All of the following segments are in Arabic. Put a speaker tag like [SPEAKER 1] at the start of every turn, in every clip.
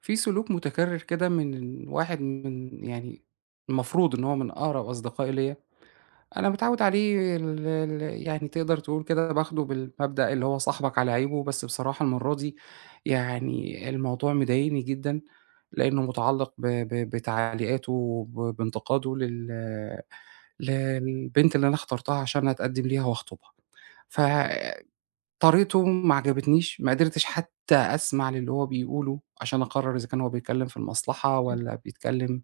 [SPEAKER 1] في سلوك متكرر كده من واحد من المفروض إن هو من أقرب أصدقائي ليّا، أنا متعوّد عليه ال ال يعني تقدر تقول كده باخده بالمبدأ اللي هو صاحبك على عيبه، بس بصراحة المرّة دي يعني الموضوع مضايقني جدًا، لإنه متعلق ب ب بتعليقاته وب بانتقاده للبنت اللي أنا اخترتها عشان أتقدّم ليها وأخطبها. ف طريقته ما عجبتنيش، ما قدرتش حتى أسمع للي هو بيقوله عشان أقرّر إذا كان هو بيتكلّم في المصلحة
[SPEAKER 2] إيه،
[SPEAKER 1] والّا بيتكلّم.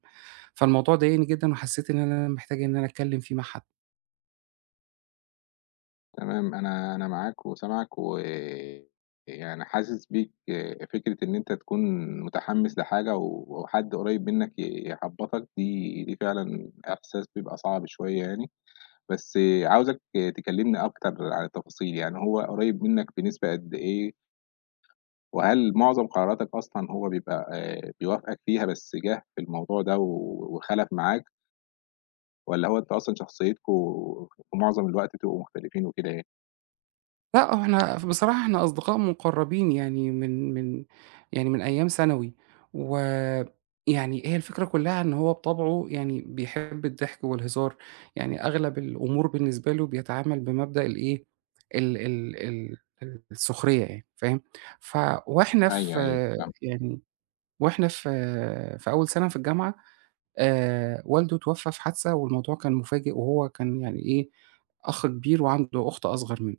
[SPEAKER 1] فالموضوع ضايقني جدًا وحسّيت إن أنا محتاج إن أنا أتكلّم فيه مع حد.
[SPEAKER 2] تمام، أنا معاك وسامعك، ويعني حاسس بيك فكرة إن أنت تكون متحمّس لحاجة و وحد قريب منّك يحبّطك دي فعلًا إحساس بيبقى صعب شوية يعني، بس عاوزك تكلّمني أكتر عن التفاصيل، يعني هو قريب منّك بنسبة قد إيه؟ وهل معظم قراراتك أصلًا هو بيبقى بيوافقك فيها بس جَه في الموضوع ده و وخَلَف معاك، والّا هو أنتم أصلًا شخصيتكم في معظم الوقت بتبقوا مختلفين وكده يعني؟
[SPEAKER 1] لأ، هو إحنا بصراحة إحنا أصدقاء مُقرّبين يعني من يعني من أيام ثانوي، ويعني هي الفكرة كُلّها إن هو بطبعه يعني بيحب الضحك والهزار، يعني أغلب الأمور بالنسبة له بيتعامل بمبدأ الإيه، ال ال ال ال السخرية يعني فاهم. ف وإحنا في
[SPEAKER 2] أيوه، أيوه، فاهمك.
[SPEAKER 1] يعني وإحنا في في أول سَنة في الجامعة، والده اتوفّى في حادثة والموضوع كان مفاجئ وهو كان يعني إيه، أخ كبير وعنده أخت أصغر منّه.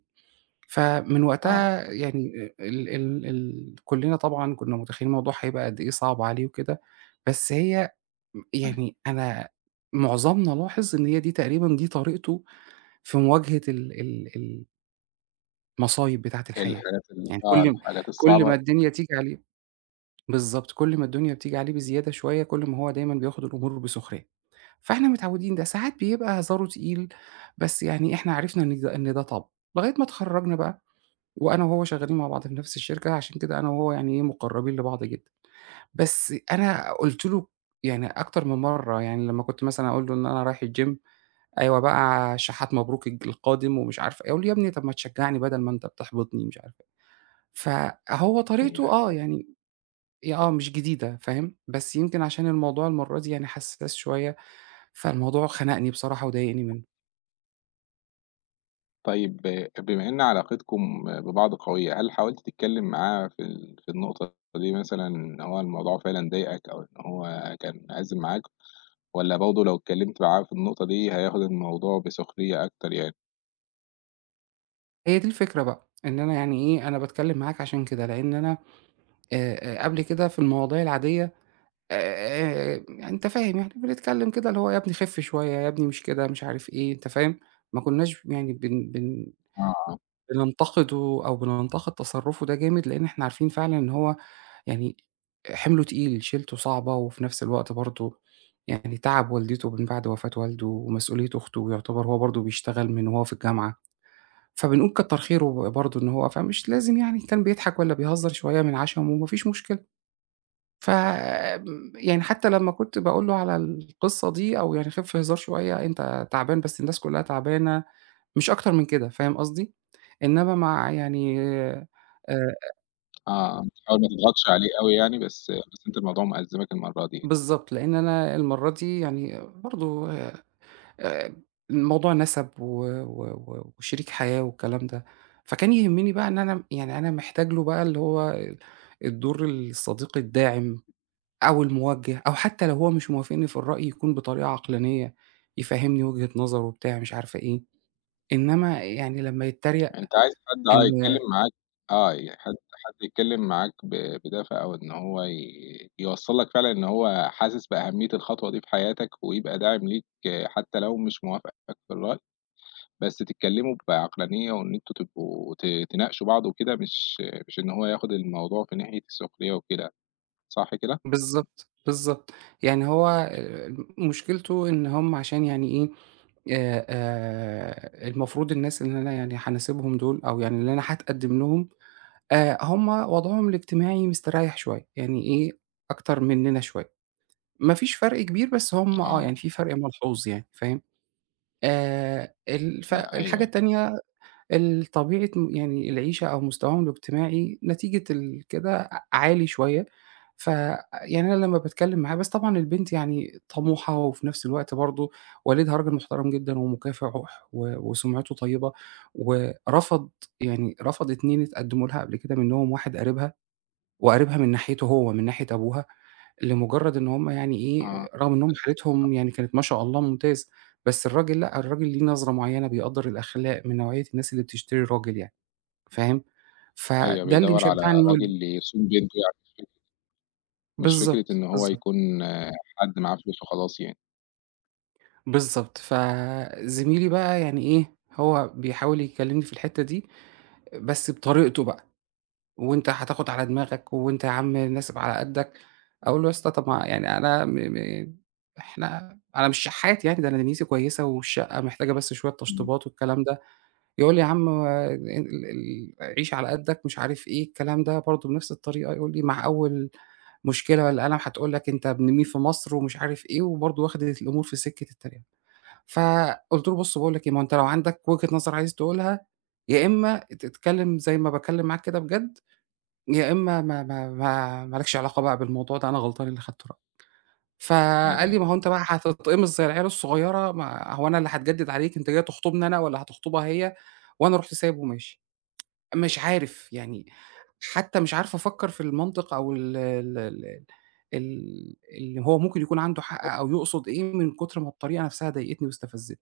[SPEAKER 1] فمن
[SPEAKER 2] آه.
[SPEAKER 1] وقتها يعني ال ال ال كُلّنا طبعًا كُنّا متخيّلين الموضوع هيبقى قد إيه صعب عليه وكده، بس هي م
[SPEAKER 2] إمم.
[SPEAKER 1] يعني أنا معظمنا لاحظ إن هي دي تقريبًا دي طريقته في مواجهة ال ال المصايب بتاعة الحياة،
[SPEAKER 2] الحاجات ال
[SPEAKER 1] يعني
[SPEAKER 2] آه، الحاجات
[SPEAKER 1] كل ما
[SPEAKER 2] الصعبة
[SPEAKER 1] الدنيا تيجي عليه. بالضبط، كل ما الدنيا بتيجي عليه بزيادة شوية، كل ما هو دايمًا بياخد الأمور بسخرية، فإحنا متعوّدين ده، ساعات بيبقى هزاره تقيل، بس يعني إحنا عرفنا إن ده طبعه، لغاية ما اتخرّجنا بقى وأنا وهو شغالين مع بعض في نفس الشركة، عشان كده أنا وهو يعني إيه، مُقرّبين لبعض جدًا. بس أنا قُلت له يعني أكتر من مرّة، يعني لمّا كنت مثلًا أقول له إن أنا رايح الgym، "أيوه بقى شحات مبروك القادم." ومش عارف إيه، أقول له: "يا ابني طب ما تشجّعني بدل ما أنت بتحبطني." مش عارف إيه. فهو طريقته
[SPEAKER 2] يعني.
[SPEAKER 1] آه، يعني هي آه مش جديدة فاهم، بس يمكن عشان الموضوع المرّة دي يعني حساس شوية، فالموضوع خنقني بصراحة وضايقني منه.
[SPEAKER 2] طيب بما إن علاقتكم ببعض قوية، هل حاولت تتكلم معاه في في النقطة دي مثلًا إن هو الموضوع فعلًا ضايقك أو إن هو كان عازم معاك، والّا برضه لو اتكلمت معاه في النقطة دي هياخد الموضوع بسخرية أكتر يعني؟
[SPEAKER 1] هي دي الفكرة بقى، إن أنا يعني إيه، أنا باتكلّم معاك عشان كده، لإن أنا قبل كده في المواضيع العادية يعني أنت فاهم يعني، بنتكلم كده اللي هو يا ابني خِف شوية، يا ابني مش كده، مش عارف إيه، أنت فاهم، ما كناش يعني بن بن
[SPEAKER 2] آه،
[SPEAKER 1] بننتقده أو بننتقد تصرُّفه ده جامد، لإن إحنا عارفين فعلًا إن هو يعني حِمْله تقيل، شيلته صعبة وفي نفس الوقت برضه يعني تعَب والدته من بعد وفاة والده ومسؤولية أخته، ويعتبر هو برضه بيشتغل من وهو في الجامعة، فبنقول كتّر خيره برضه إن هو فمش لازم يعني كان بيضحك والّا بيهزّر شوية من عَشَمه ما فيش مشكلة. ف آمم، يعني حتى لمّا كنت باقول له على القصة دي أو يعني خِف في هزار شوية، أنت تعبان بس الناس كلّها تعبانة، مش أكتر من كده، فاهم قصدي؟ إنّما مع يعني.
[SPEAKER 2] آه، بتحاول ما تضغطش عليه أوي يعني، بس أنت الموضوع مأزمك المرّة دي.
[SPEAKER 1] بالضبط، لإن أنا المَرّة دي يعني برضه، آآ الموضوع نَسَب و وشريك حياة والكلام ده، فكان يهمّني بقى إن أنا يعني أنا محتاج له بقى اللي هو الدور الصديق الداعم. أو الموجه، أو حتى لو هو مش موافقني في الرأي يكون بطريقة عقلانية، يفهّمني وجهة نظره وبتاع مش عارفة إيه، إنما يعني لمّا يتريق.
[SPEAKER 2] أنت عايز حد آه
[SPEAKER 1] إن
[SPEAKER 2] يتكلّم معاك، آه، ي حد حد يتكلّم معاك بدافع، أو إن هو يوصّل لك فعلًا إن هو حاسس بأهمية الخطوة دي في حياتك، ويبقى داعم ليك، آه، حتى لو مش موافقك في الرأي، بس تتكلّموا بعقلانية وإن أنتم تبقوا ت تناقشوا بعض وكده، مش إن هو ياخد الموضوع في ناحية السخرية وكده، صح كده؟
[SPEAKER 1] بالضبط، بالضبط، يعني هو مشكلته إن هم عشان يعني إيه، المفروض الناس اللي أنا يعني هاناسبهم دول أو يعني اللي أنا هاتقدّم لهم، هم وضعهم الاجتماعي مستريّح شوية، يعني إيه، أكتر مننا شوية، ما فيش فرق كبير بس هم آه،
[SPEAKER 2] آه،
[SPEAKER 1] يعني في فرق ملحوظ يعني، فاهم؟ ال
[SPEAKER 2] لأ أيوه،
[SPEAKER 1] فالحاجة
[SPEAKER 2] أيوه،
[SPEAKER 1] التانية طبيعة يعني العيشة أو مستواهم الاجتماعي نتيجة كده عالي شوية، ف يعني أنا لمّا باتكلّم معاه بس طبعًا البنت يعني طموحة وفي نفس الوقت برضه والدها راجل محترم جدًا ومكافح وسُمعته طيبة، ورفض يعني رفض 2 اتقدّموا لها قبل كده منّهم واحد قريبها، وقريبها من ناحيته هو من ناحية أبوها. لمجرد إن هم يعني
[SPEAKER 2] آه،
[SPEAKER 1] إيه، رغم إن هم
[SPEAKER 2] بس
[SPEAKER 1] حالتهم يعني كانت ما شاء الله ممتازة، بس الراجل لأ، الراجل ليه نظرة معيّنة، بيقدّر الأخلاق، من نوعية الناس اللي بتشتري الراجل يعني، فاهم؟
[SPEAKER 2] أيوه
[SPEAKER 1] فده اللي
[SPEAKER 2] بيدوّر على
[SPEAKER 1] مشجّعني.
[SPEAKER 2] راجل يصون بنته يعني، مش فكرة
[SPEAKER 1] بالضبط،
[SPEAKER 2] إن هو
[SPEAKER 1] بالضبط،
[SPEAKER 2] يكون آه، حد معاه فلوس وخلاص يعني.
[SPEAKER 1] بالضبط. فزميلي بقى يعني إيه، هو بيحاول يكلّمني في الحتّة دي، بس بطريقته بقى. وأنت هتاخد على دماغك، وأنت يا عم ناسب على قدّك، أقول له: "يا اسطى طب ما يعني أنا م م إحنا أنا مش شحّات يعني، ده أنا دنيتي كويسة والشقة محتاجة بس شوية
[SPEAKER 2] إمم،
[SPEAKER 1] تشطيبات والكلام ده." يقول لي: "يا عم ال ال ال عيش على قدّك." مش عارف إيه الكلام ده، برضه بنفس الطريقة يقول لي: "مع أول مشكلة والّا قلم هتقول لك أنت ابن مين في مصر." ومش عارف إيه، وبرضه واخد الأمور في سكة التريقة. فقُلت له: "بُص باقول لك إيه، ما هو أنت لو عندك وجهة نظر عايز تقولها، يا إما تتكلم زي ما باتكلم معاك كده بجد يا إمّا ما لكش علاقة بقى بالموضوع ده أنا غلطان اللي خدته رأي.
[SPEAKER 2] أيوه،
[SPEAKER 1] فقال لي:
[SPEAKER 2] أيوه.
[SPEAKER 1] "ما هو أنت بقى هتتقمص زي العيال الصغيرة، ما هو أنا اللي هاتجدد عليك، أنت جاي تخطبني أنا والّا هتخطبها هي؟" وأنا رُحت سايبه وماشي. مش عارف يعني حتى مش عارف أفكّر في المنطق أو ال ال ال ال اللي هو ممكن يكون عنده حق أو يقصد إيه من كتر ما الطريقة نفسها ضايقتني واستفزتني.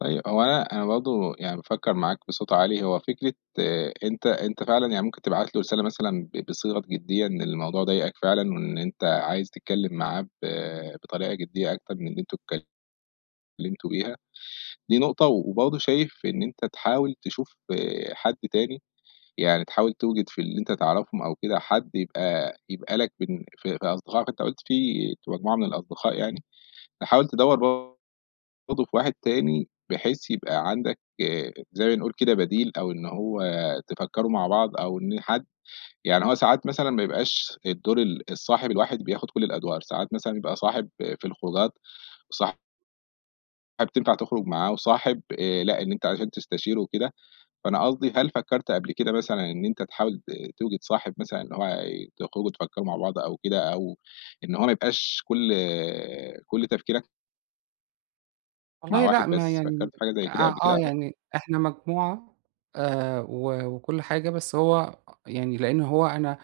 [SPEAKER 2] طيب هو أنا برضه يعني بافكّر معاك بصوت عالي، هو فكرة أنت فعلًا يعني ممكن تبعت له رسالة مثلًا بصيغة جدية إن الموضوع ضايقك فعلًا، وإن أنت عايز تتكلّم معاه بطريقة جدية أكتر من اللي أنتم اتكلّمتوا بيها. دي نقطة، وبرضه شايف إن أنت تحاول تشوف آه، حد تاني، يعني تحاول توجد في اللي أنت تعرفهم أو كده حد يبقى لك في أصدقائك، أنت قُلت في مجموعة من الأصدقاء يعني، تحاول تدوّر برضه في واحد تاني، بحيث يبقى عندك زي ما نقول كده بديل، أو إن هو تفكّروا مع بعض، أو إن حد يعني هو ساعات مثلًا ما يبقاش الدور الصاحب الواحد بياخد كل الأدوار، ساعات مثلًا يبقى صاحب في الخروجات، وصاحب تنفع تخرج معاه، وصاحب لأ، إن أنت عشان تستشيره وكده، فأنا قصدي هل فكّرت قبل كده مثلًا إن أنت تحاول ت توجد صاحب مثلًا اللي هو تخرجوا تفكّروا مع بعض أو كده، أو إن هو ما يبقاش كل تفكيرك مع
[SPEAKER 1] والله لأ،
[SPEAKER 2] واحد
[SPEAKER 1] ما
[SPEAKER 2] بس،
[SPEAKER 1] يعني
[SPEAKER 2] فكّرت في حاجة زي كده
[SPEAKER 1] آه،
[SPEAKER 2] قبل
[SPEAKER 1] آه،
[SPEAKER 2] كده؟
[SPEAKER 1] يعني إحنا مجموعة و وكل حاجة، بس هو يعني لإن هو أنا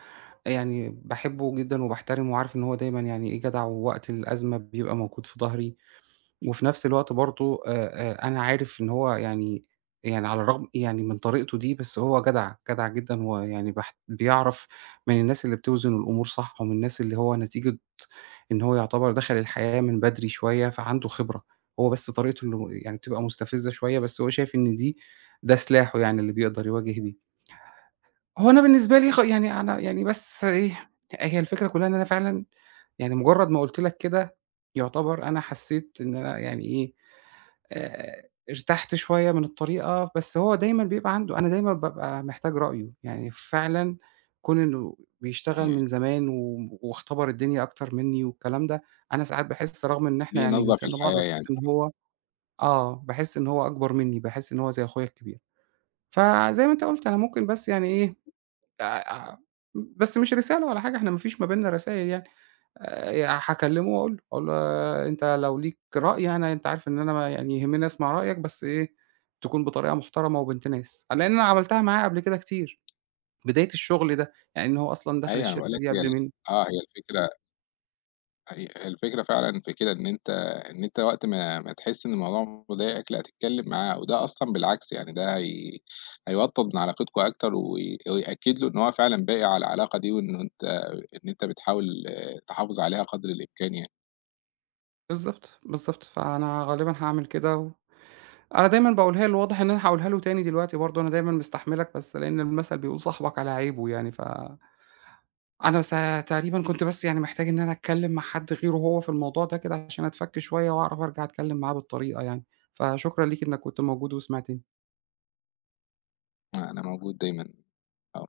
[SPEAKER 1] يعني باحبه جدًا وباحترمه وعارف إن هو دايمًا يعني إيه، جدع ووقت الأزمة بيبقى موجود في ضهري، وفي نفس الوقت برضه أنا عارف إن هو يعني على الرغم يعني من طريقته دي، بس هو جدع، جدع جدًا ويعني باحت بيعرف من الناس اللي بتوزن الأمور صح ومن الناس اللي هو نتيجة إن هو يعتبر دخل الحياة من بدري شوية، فعنده خبرة، هو بس طريقته اللي يعني بتبقى مستفزة شوية، بس هو شايف إن دي ده سلاحه يعني اللي بيقدر يواجه بيه. هو أنا بالنسبة لي خ يعني أنا يعني بس إيه، هي الفكرة كلّها إن أنا فعلًا يعني مجرّد ما قُلت لك كده، يعتبر أنا حسّيت إن أنا يعني إيه، ارتحت شوية من الطريقة، بس هو دايمًا بيبقى عنده أنا دايمًا بابقى محتاج رأيه، يعني فعلًا كون إنه بيشتغل من زمان واختبر الدنيا أكتر منّي والكلام ده، أنا ساعات باحس رغم إن إحنا
[SPEAKER 2] ليه
[SPEAKER 1] يعني من
[SPEAKER 2] نظرة في
[SPEAKER 1] سِن بعض،
[SPEAKER 2] الحياة
[SPEAKER 1] باحس
[SPEAKER 2] يعني،
[SPEAKER 1] إن هو آه، باحس إن هو أكبر منّي، باحس إن هو زي أخويا الكبير. فزي ما أنت قُلت أنا ممكن بس يعني إيه، آآ بس مش رسالة ولا حاجة، إحنا ما فيش ما بيننا رسايل يعني. هاكلمه وأقول له، أقول له: آه، "أنت لو ليك رأي أنا أنت عارف إن أنا ما يعني يهمني أسمع رأيك بس إيه، تكون بطريقة محترمة وبنت ناس." لإن أنا عملتها معاه قبل كده كتير، بداية الشغل ده، يعني إن هو أصلًا دخل
[SPEAKER 2] أيوه أنا
[SPEAKER 1] الشركة
[SPEAKER 2] باقول لك
[SPEAKER 1] دي
[SPEAKER 2] هي
[SPEAKER 1] قبل
[SPEAKER 2] ال
[SPEAKER 1] منّي.
[SPEAKER 2] آه هي الفكرة فعلًا في كده، إن أنت إن أنت وقت ما تحس إن الموضوع مضايقك لأ تتكلم معاه، وده أصلًا بالعكس يعني ده هيوطّد من علاقتكم أكتر ويأكد له إن هو فعلًا باقي على العلاقة دي، وإنه أنت إن أنت بتحاول، آه، تحافظ عليها قدر الإمكان يعني،
[SPEAKER 1] بالضبط، بالضبط، فأنا غالبًا هاعمل كده. و أنا دايمًا باقولها له، واضح إن أنا هاقولها له تاني دلوقتي برضه، أنا دايمًا مستحملك بس لإن المثل بيقول صاحبك على عيبه يعني ف أنا س تقريبًا كنت بس يعني محتاج إن أنا أتكلّم مع حد غيره هو في الموضوع ده كده عشان أتفَك شوية وأعرف أرجع أتكلّم معاه بالطريقة يعني، فشكرًا ليكِ إنّك كنت موجودة وسمعتيني.
[SPEAKER 2] آه، أنا موجود دايمًا، آه.